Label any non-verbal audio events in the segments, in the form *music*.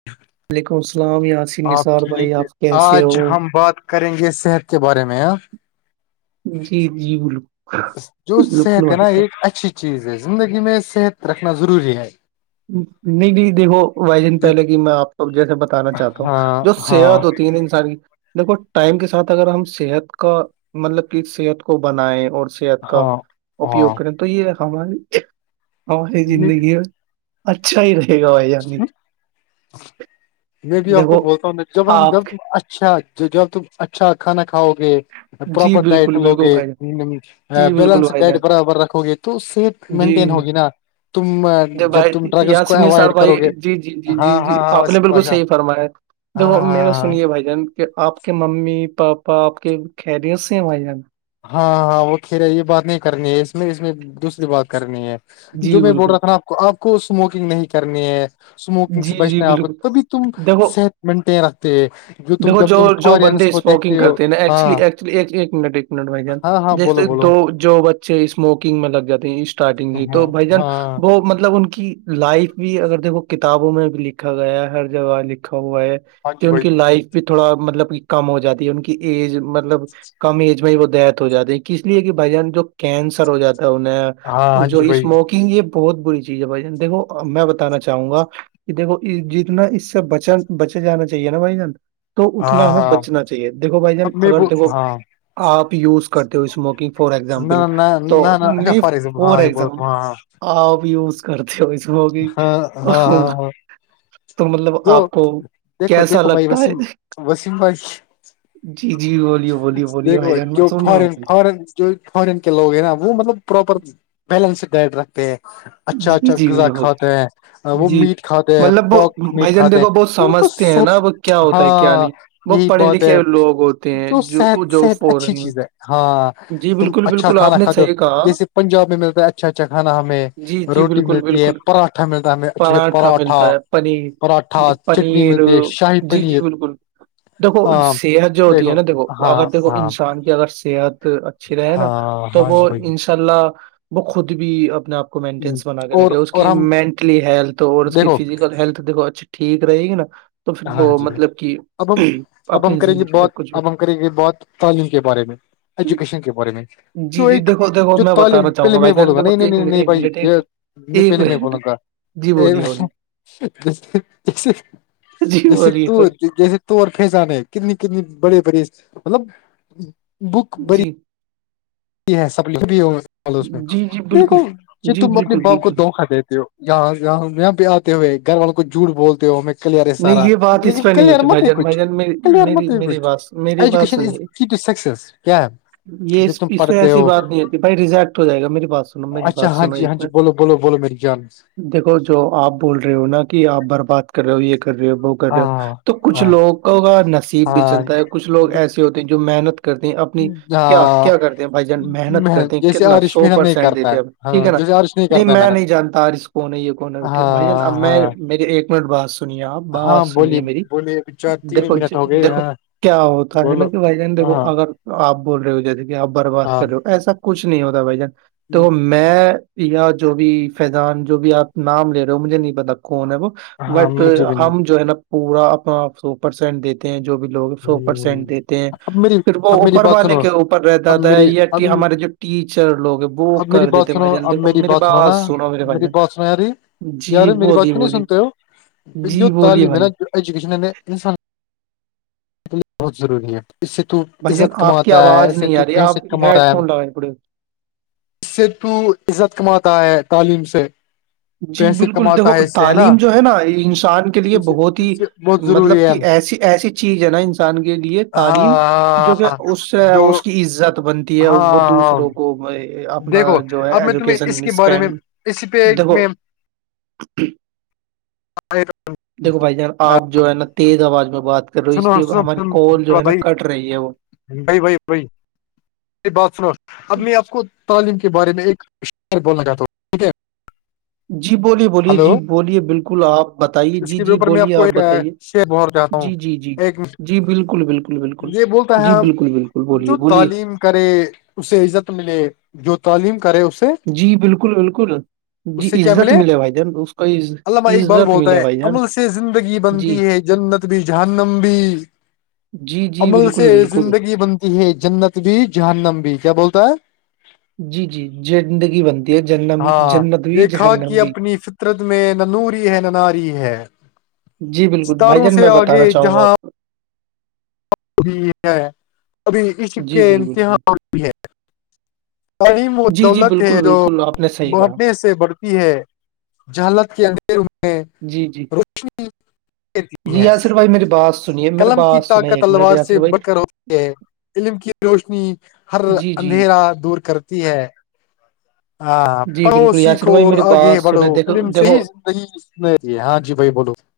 *inaudible* وعلیکم السلام یاسسیم آپ ٹھیک ہے آج ہم بات کریں گے صحت کے بارے میں آ جی جی بالکل جو بالکل صحت ہے بھائی نا ایک اچھی چیز ہے زندگی میں صحت رکھنا ضروری ہے نہیں جی دیکھو بھائی جان دیک پہلے کی میں آ پکو جیسے بھی بتانا چاہتا ہوں ہاں جو ہاں صحت ہوتی ہے انسانی دیکھو ٹائم کے ساتھ اگر ہم صحت کا مطلب کی صحت کو بنائے اور صحت کا ہاں اپیوگ ہاں کریں تو یہ ہے ہماری ہماری میں زندگی ہے اچھا ہی رہے گا بھائی جان میں بھی آپ کو دیکھو بولتا ہوں نا جب ہم آپ جب تم اچھا جب تم اچھا کھانا کھاؤ گے جی پراپر بالکل ڈائٹ لو بالکل گے بھائی جان جی بالکل بیلنس بھائی ڈائٹ جان برابر رکھو گے تو صحت مینٹین جی ہوگی نا تم جی جب تم بھائی ڈرگس کو یاسین نثار اوائڈ بھائی کرو گے جی جی جی ہاں جی ہاں جی ہاں آپ نے بالکل پاشا صحیح فرمایا ہاں دیکھو ہاں میرا ہاں سنیے بھائی جان کہ آپ کے ممی پاپا آپ کے خیریت سے ہیں بھای جان ہاں ہاں وہ خیر ہے یہ بات نہیں کرنی ہے اس میں اس میں دوسری بات کرنی ہے جو جی میں بول رہا بالکل تھا نا آپ کو آپ کو اسموکنگ نہیں کرنی ہے اسموکنگ سے جی جی بچنا ہے آپ کو بالکل تبھی تم دیکھو صحت مینٹین رکھتے ہیں تم دیکھو جب جو تم جو فورینس بندے کو اسموکنگ دیکھتے ہو کرتے ہیں نا ایکچولی ہاں ایکچلی ایک منٹ بھائی جان ہاں ہاں بولو جیسے بولو دو جو بچے اسموکنگ میں لگ جاتے ہیں اسٹارٹنگ سے ہاں تو بھائی جان ہاں وہ مطلب ان کی لائف بھی اگر دیکھو کتابوں میں بھی لکھا گیا ہے ہر جگہ لکھا ہوا ہے ہاں کہ جی ان بھائی کی لائف بھی تھوڑا مطلب کہ کم ہو جاتی ہے ان کی ایج مطلب کم ایج میں ہی وہ ڈیتھ ہو جاتی ہے ک اس لیے کہ بھائی جان جو کینسر ہو جاتا ہے ہاں انہیں ہاں جو جی بھائی اسموکنگ یہ بہت بری چیز ہے بھائی جان دیکھو میں بتانا چاہوں گا کہ دیکھو جتنا اس سے بچ بچے جانا چاہیے نا بھائی جان تو ہاں اتنا ہمیں ہاں بچنا چاہیے دیکھو بھائی جان اب میں اگر دیکھو ہاں آپ یوز کرتے ہو اسموکنگ فور نہ ایزامپل نہ تو نہ نہ اچھا نہیں فار ایگزامپل فور ہاں یہ بہت ایگزامپل ہاں آپ یوز کرتے ہو اسموکنگ ہاں ہاں تو ہاں ہاں تو مطلب دو آپ کو دیکھو کیسا دیکھو بھائی لگتا ہے وسیم وسیم بھائی جی جی بولیے بولیے بولیے بھائی دیکھو جان میں جو سن رہا فورن ہوں فارن جو فورن کے لوگ ہیں نا وہ مطلب پراپر بیلنس ڈائٹ رکھتے ہیں اچھا جی اچھا جی غذا بالکل کھاتے ہیں وہ جی میٹ کھاتے ہیں مطلب وہ پواک میٹ بھائی جان کھاتے دیکھو وہ ہیں ان کو سمجھتے ہیں نا صحت وہ کیا ہوتا ہے کیا ہاں نہیں وہ یہی پڑھے بہت لکھے ہے لوگ ہوتے ہیں جو صحت جو صحت اچھی فورن چیز ہے میں ہاں جی تم بالکل اچھا بالکل آپ کھانا نے کھا دو صحیح کہا جیسے پنجاب میں ملتا ہے اچھا اچھا کھانا ہمیں جی جی روٹی بالکل ملتی ہے بالکل پراٹھا ملتا ہے ہمیں اچھے پراٹھا ملتا ہے پنیر پراٹھا جی چٹنی پنیر ملتی ہے شاہی جی جی پنیر بالکل دیکھو ہاں صحت جو ہوتی ہے نا دیکھو ہاں اگر دیکھو ہاں انسان کی اگر صحت اچ چ رہے ہیں نا ہاں تو ہاں جی وہ بھائی انشاء اللہ وہ خود بھی اپنے آپ مینٹینس بنا کے اور رکھے اس اور کی ہم مینٹلی ہیلتھ اور اس کی دیکھو فیزیکل ہیلتھ دھو اچھی ٹھیک رہے گی نا تو پھر ہاں وہ جی مطلب کہ اب ہم اب ہم اپنی کریں گے زندگی میں بہت کچھ بھی- اب ہم کریں گے بہت تعلیم کے بارے میں ایجوکیشن کے بارے میں جی جو جی ایک دیکھو دیکھو جو میں تعلیم بتانا چاہوں پہلے میں بھائی جان بولوں گا دیکھو نہیں نہیں ایک نہیں منٹ نہیں ایک بھائی منٹ ایک یہ ایک پہلی میں منٹ بولوں گا جی بولیے بولیے جی جیسے بولیے تو بولیے۔ جیسے تو پھیجانے کتنی کتنی بڑے بڑے مطلب بک بری جی سب بھی ہو جی جی بالکل دیکھو ج جی تم اپنے بالکل باپ کو بالکل دھوکا دیتے ہو یہاں جاں یہاں پہ آتے ہوئے گھر والوں کو جھوٹ بولتے ہو میں کلیئر ہے نہیں سارا یہ بات اس لیکن پہ نہیں کلیئر ہوتی بھائی مت ہی جان بھائی کچھ جان میری کلیئر میری مت میری کچھ بات میری ایجوکشن از سکس کیا جب یس تم پ پڑھتے ایسی ہو بات نہیں ہوتی بھائی ریزیکٹ ہو جائے گا میری بات سنو میری اچھا بات ہاں سنو جی ایک ہاں جی میں بولو بولو بولو میری جان دیکھو جو آپ بول رہے ہو نا کہ آپ برباد کر رہے ہو یہ کر رہے ہو وہ کر رہ ہو ہاں تو کچھ ہاں لوگوں کو نصیب بھی ہاں چلتا ہے کچھ لوگ ایسے ہوتے ہیں جو محنت کرتے ہیں اپنی کیا ہاں کیا کرتے ہیں بھائی جان محنت کرتے ہیں جیسے کتنا آرش سو محنت نہیں پرسینٹ کرتا ہے دیتے آ ٹھیک ہاں ہے نا جیسے آرش نہیں کرتا ہے میں محنت نہیں جانتا آر اس کون ہے یہ کون ہےٹھ بھائی جان ہاں اب میں ہاں م ایک منٹ بات سنیے آپ ہاں بات سنی بولیے ہے میری بولیے چار تین دیکھو منٹ ہو گئے دیکھو ہاں کیا ہوتا ہے نا بولو کہ بھائی جان دیکھو ہاں اگر آپ بول رہے ہو جیسے کہ آپ برباد ہاں کر رہے ہو ایسا کچھ نہیں ہوتا بھائی جان تو ہم- میں یا جو بھی فیضان جو بھی آپ نام لے رہے ہو مجھے نہیں پتا کوون ہے وہ ہاں بٹ مجھے بھی نہیں ہم جو ہے نا پورا اپنا آپ س پرسینٹ دیتے ہیں جو بھی لوگ ہیں سو ہ پرسینٹ دیتے ہیں اب میری پھر وہ اب میری اوپر بات والے سنو کے اوپر رہتا اب تھا میری یا اب ہمارے جو ٹیچر لوگ ہیں وہ اب میری کر بات دیتےے سنو بھائی جان اب دیکھو میری سنو نا بات سناو میرے بھائی میری جان بات میں یاری یار جی میری بات بولیے کیوں نہیں بولیے سنتے ہو جو جی بولیے تعلیم ہے بھائی نا جو ایجوکشن انسان ے بہت ضروری ہے اس سے تو بھائی جان عزت آپ کی کماتا ہے آواز اسے نہیں تو آ رہی پس آپ ہیڈ کماتا ہے فون لگائے پڑے اس سے تو عزت کماتا ہے تعلیم سے جی پیسے بالکل دیکھو کماتا ہے اس سے تعلیم جو ہے نا انسان کے لیے اس بہت ہی اس سے بہت مطلب ضروری ہے کہ ایسی ایسی چیز ہے نا انسان کے لیے ہاں تعلیم جو ہاں کہ ہاں، اس سے جو اس کی عزت بنتی ہے ہاں وہ ہاں دوسروں کو اپ دیکھو جو ہے اب میں تمہیں اس ایجوکیشن کے بارے میں اسپین اسی پہ دیکھو میں ج *unintelligible* دیکو بھائی جان آپ جو ہے نا تیز آواز میں بات کر رہے ہو اس سنو لیے سنو ہماری کال جو ہے نا کٹ رہی ہے وہ ب بائی کوئی *unintelligible* بات سناو اب میں آپ کو تعلیم کے بارے میں ایک شعر بولنا چاہتا ہوں ٹھیک ہے جی بولی *unintelligible* بولیے ہلو جی بولیے بالکل آپ بتائیے اس جی کے جی اوپر میں بولیے کو آپ ایک بتائیے شیئر بہت چاہتا ہوں جی جی جی جی ایک جی بالکل بالکل بالکل یہ بولتا ہے جی بالکل بالکل بولیے جو بولیے تعلیم کرے اسے عزت ملے جو تعلیم کرے اس سے جی بالکل بالکل اس جی سے کیا عزت ملے بھائی جان اس کا عز- عامہ اقبال عزت بولتا ملے ہے بھائی جان عمل سے زندگی جی بنتی ہے جنت بھی جنمب جی جی عمل سے بالکل بالکل زندگی بنتی ہے جنت بھی جہنم بھی کیا بولتا ہے جی جی ج زندگی بنتی ہے جنم جنت بھی جہنم بھی ر میں ننوری ہے نناری ہے جی بالکل بھائی ستاروں جان سے میں آگے بتانا چاہوں گا جہاں آپ کو ابھی ہے ابھی عشق جی کے بالکل بالکل امتحان بھی ہے *unintelligible* تعلیم و جی جی دولت ہے بالکل جو بالکل آپ نے صحیح کہا بھنے سے بڑھتی ہے *unintelligible* جالت کے اندھیر میں جی جی ر *unintelligible* دیتی جی ہے یاسر بھائی میری بات سنیے میری قلم کی بات سنیں طاقت *unintelligible* ایک منٹ وار یاسر سے بھائی بکر ہوتی ہے علم کی روشنی ہر جی جی اندھیرا *unintelligible* دور کرتی ہے ہاں جی پڑھو بالکل یاسر سیکھو بھائی اور میری آگے بات بڑھو سنیں دیکھو علم صی دیکھو *unintelligible* ہے ہاں جی بھائی بولو *unintelligible*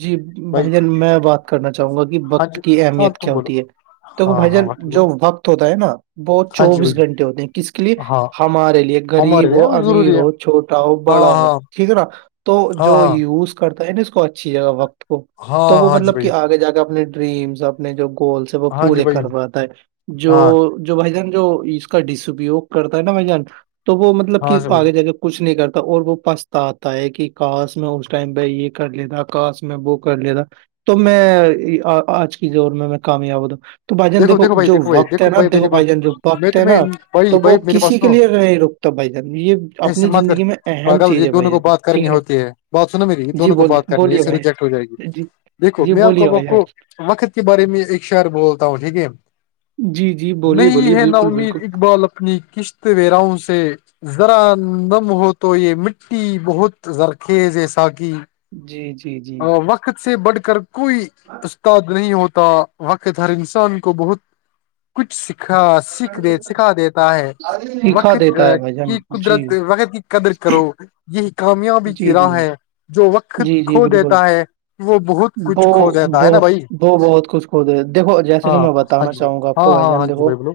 جی بھائی جان میں بات کرنا چاہوں گا کہ ہاں وقت جی کی ہاں اہمیت تم کیا بولو ہوتی ہے دیکھ ہاں بھائی ہاں جان بول جو وقت ہوتا ہے نا بہت ہاں جی بھائی چوبیس گھنٹے ہوتے ہیں اس لیے ہاں ہمارے لیے ہمارے غریب ہو لیے امیر ضروری ہے ہو چھوٹا ہو ہاں بڑا ہو ہاں ٹھیک ہے نا تو ہاں جو ہاں یوز کرتا ہے نا اس کو اچھی جگہ وقت تو ہاں وہ ہاں جی مطلب بھائی کہ آگے جا کے اپنے ڈریمس اپنے جو گولس وہ ہاں جی پورے بھائی کرواتا ہے جو ہاں جو بھائی جان جو اس کا ڈسپیوگ کرتا ہے نا بھائی جان تو وہ مطلب کہ ہاں س بھائی آگے جا کے کچھ نہیں کرتا اور وہ پچتا آتا ہے کہ کاش میں اس ٹائم ب یہ کر لیتا *unintelligible* کااش میں وہ کر لیتا تو میں آج کی زور میں میں کامیاب ہوتا تو بھائی جان دیکھو جو وقت ہے نا دیکھو بھائی جان جو میں وقت ہے تمہیں نا بھائی تو وہ بھائی میری بات کسی کے سنو لیے نہیں رک تو بھائی جان یہ ایسے اپنی مت کر زندگی میں اہم پاگل یہ چیز ہے بھائی دونوں کو جان بات ٹھیک کرنی ہے نا ہوتی بات سنو میری یہ جی دونوں کو بولیے بات کرنی ہے بولیے سے بھائی ریجیکٹ ہو جائے گی جی دیکھو جی میں آ بولیے کوب آپ بھائی جان کو وقت کے بارے میں ایک شہر ب *unintelligible* ہوں ٹھیک ہے جی جی بولیے نہیں بولیے ہے نا بالکل امید بالکل اقبال ا اپنی قشت ویراؤں سے ذرا دم ہو تو یہ مٹی بہت زرخیز جیسااک *unintelligible* جی جی جی ت سے بڑھ کر کوئی استاد نہیں ہوتا *unintelligible* وقت ہر انسان کو بہت کچھ سکھا سھ سکھا دیتا ہے وقت دیتا ہے بھائی جان کی جی قدرت وقت کی قدر کرو یہ کامیابی کی جی جی راہ ہے جو وقت جی جی کھو بالکل دیتا ہے وہ بہت کچھ وہ کھو دیتا ب ہے نا بھائی وہ بہت کچھ ک دے دیکھو جیسے کہ ہاں میں بتا ہاں بتانا جی چاہوں گا آپ ہاں کو بھائی ہاں ہاں جان جی دیکھو بھائی بولو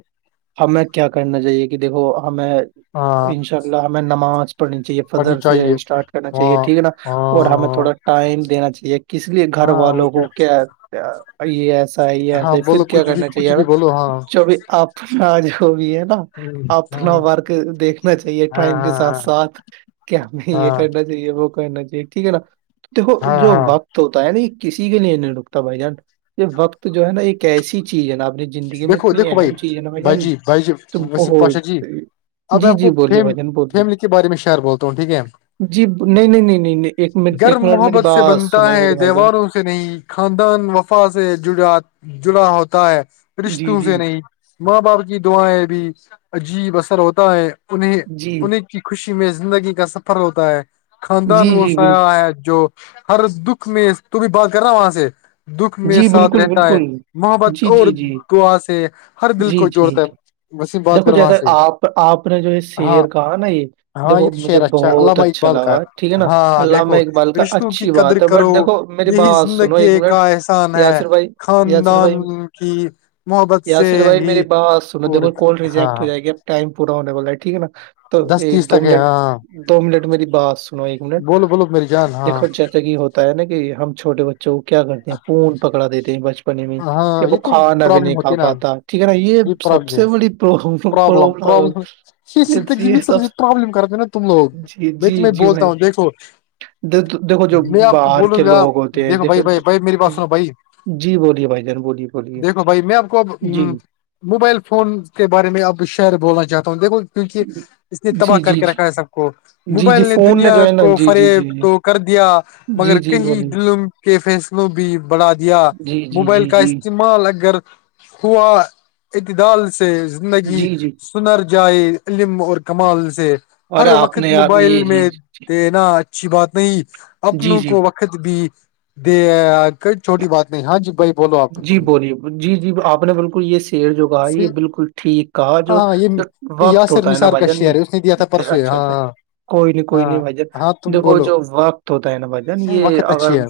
ہمیں کیا کرنا چاہیے کہ دیکھو ہمیں ان ہاں انشاء اللہ ہمیں نماز پڑھنی چاہیے پڑھنی فدر سے چاہیے اسٹارٹ کرنا ہاں چاہیے ٹھیک ہے نا اور ہمیں ہاں تھوڑا ٹائم دینا چاہیے کس لیے گھر ہاں وہ والوں کو کیا یہ ہی ہاں ایسے ہی پھر بولو کیا کچھ بھی کرنا کچھ چاہیےا بھی بولو ہاں جو بھی اپنا جو بھی ہے نا ہاں اپنا ہاں ورک دیکھنا چاہیے ہاں ٹائم کے ہاں ساتھ ساتھ کہ ہمیں یہ ہاں کرنا وہ کہنا چاہیے ٹھیک ہے نا دیکھو ہاں جو ہاں وقت ہوتا ہے ن کسی کے لیے نہیں رکتا بھائی جان یہ وقت جو ہے نا ایک ایسی چیز ہے نا آپ نے زندگی میں دیکھو اتنی دیکھو بھائی اہم چیز ہے نا بھائی جان جی بھائی جی تو وسیم بہت پاشا جی اب میں جی آپ جی کو بولیے فیم بھجن بولیے فیملی کے بارے میں شعر بولتا ہوں ٹھیک ہے جی نہیں نہیں نہیں نہیں نہیں ایک م *unintelligible* گھر ایک منٹ مھی محبت سے بس بنتا سون ہے میرے بائی جان *unintelligible* دیواروں سے نہیں خاندان وفا سے جا جڑا ہوتا ہے جی رشتوں جی سے نہیں ماں باپ کی دعائیں بھی عجیب اثر ہوتا ہے انیں جی انہیں کی خوشی میں زندگی کا سفر ہوتا ہے خاندان جی وہ جی بالکل سیا ہے جو ہر دکھ میں ت بھی بات کر رہا وہاں سے دکھ میں جی ساتھ بالکل رہتا ہے بالکل محبت جی اور جی جی دعا سے ہر دل جی کو جی جوڑتا ہے وسیم بات دیکھو کر وہاں جیسے سے آپ آپ نے جو یہ ہاں شعر کہا نا یہ ہاں دیکھو یہ تو مجھے شیر اچھا بہت علامہ اچھا اقبال کا لگا ٹھیک ہے نا ہاں علامہ دیکھو اقبال کا رشتوں کی اچھی قدر بات ہے بٹ کرو دیکھو میری یہی بات سنو زندگی ایک منٹ کا احسا یاسر بھائی یاسر خاندان بھائی کی محبت سے یاسر بھائی ہی اور ہاںاں ٹم پورا ہونے والا ہے ٹھیک ہے نا تو دس یہ تیس دو تک ہے منٹ ہاں دو منٹ میری بات ایک منٹ بولو بولو میری جان ہاں دیکھو جیسے کہ ہوتا ہے نا کہ ہم چھوٹے بچوں کو کیا کرتے ہیں فون پکڑا دیتے ہیں بچپنے میں کہ ہاں وہ یہ تو کھانا بھی پرابلم نہیں ہوتی کھا ہے نا پاتا ٹھیک ہے نا یہ سب پرابلم ہے سے پرابلم بڑیلم پرابلم یہ زندگی یہ میں سب سے پرابلم کرتے ہیں نا تم لوگ جی میں جی تمہیں جی بولتا بھائی ہوں دیکھو دیکھ- دیکھو جو میں آپ کو باہر بولوں کے گا لوگ ہوتے ہیں دیکھو بھائی بھائی جو- بھائی میری پاس بھائی جی بولیے بھائی جان بولیے بولیے دیکھو بھائی میں آپ کو اب جی موبائل فون کے بارے میں آپ کو شعر بولنا چاہتا ہوں دیکھو کیونکہ اس نے تباہ جی کر جی کے جی رکھا ہے سب کو جی موبائل جی نے فون دنیا جو ہے نا کو جی جی جی فریب جی تو کر دیا جی مگر جی کہیں بولیے دلم کے فیصلوں بھی بڑھا دیا جی جی موبائل جی کا جی استعمال اگر ہوا اعتدال سے زندگی جی جی سنر جائے علم اور کمال سے اور ہر آپ وقت نے یار موبائل یہ جی میں دینا اچھی بات نہیں جی اپنوں جی کو وقت د بھی د ک چھوٹی بات نہیں ہاں جی بائی جی بولیے جی جی آپ نے بالکل یہ س شیر جو کہا یہ ہاں بالکل ٹھیک کہا جو ہاں یہ وقت یاسر ہوتا ہے نا نثار بھائی کا جان یہ شعر ہے اس نے دیا تھا پرسوے اچھا ہاں اچھا ہاں کوئی نہیں کوئی نہیں ہاں بھائی ہاں جان تم دیکو بولو جو وقت ہوتا ہے نا بھائی جان یہ وقت اگر اچھی ہے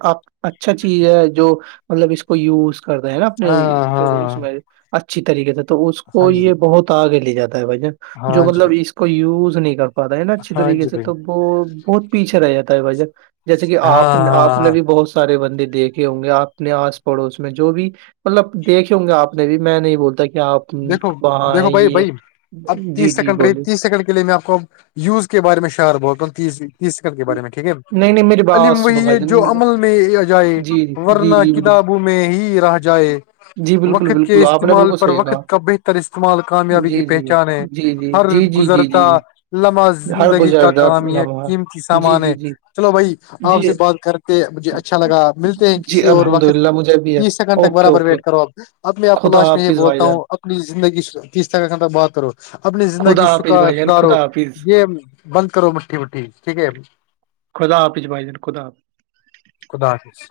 آ اچھا چیز ہے جو مطلب اس کو یوز کرتے ہے نا اپنے ہاں جو اس ہاں میں اچھی طریقے سے تو اس ہاں کو جی یہ بھائی بہت آگے لے جاتا ہے بھ ج جو ہاں جی مطلب بھائی اس کو یوز نہیں کر پاتا ہے نا اچھی ہاں طریقے جی سے بھائی تو وہ بہت پیچھے رہ جاتا ہے بھہ جیسے کہ ہاں آپ نے آپ ہاں نے ہاں بھی بہت سارے بندے دیکے ہوں گے آپ اپنے آس پڑوس میں جو بھی مطلب دیکھے ہوں گے آپ نے بھی میں نہیں بولتا کہ آپ دیکھو وہاں ہیں دیکھو بھائی یہ بھائی اب جی تیس جی سیکنڈ رہی بولیے تیس سیکنڈ کے لیے میں آپ کو یوز کے بارے میں شار بوتل تیزی کل کے بارے میں ٹھیک ہے نہیں نہیں میری بات عم سنو وہی ہے بھائی جان جو میرے- عمل میں اجائے جی جی ورنہ جی جی بالکل کتاب میں ہی رہ جائے جی بالکل وقت کے بالکل آپ نے استعمال بالکل پر صحیح کہا وقت کا بہتر استعمال کامیابی کی جی جی پہچان ہے جی جی ہر جی جی جی گزرتا جی لمحہ ہر زندگی کا گزردات کام یہ لمحہ قیمتی جی سامان ہے جی جی چلو بھائی آپ جی سے بات کر مجھے اچھا لگا ملتے ہیں جی کسی اور الحمد وقت للہ مجھے بھی ہے تیس سیکنڈ تک اوکے برابر اوکے ویٹ کرو ا ابھی آپ کو خدا لاسٹ میں یہ حافظ بھائی بولتا ہوں جان اپنی زندگی تیس ت ک بات کرو اپنی زندگی خدا حافظ سکھا بھائی جان سدھارو خدا حافظ یہ بند کرو مٹھی وٹھی ٹھیک ہے خودداپچ بائی دانن خودد آپ خدا حافظ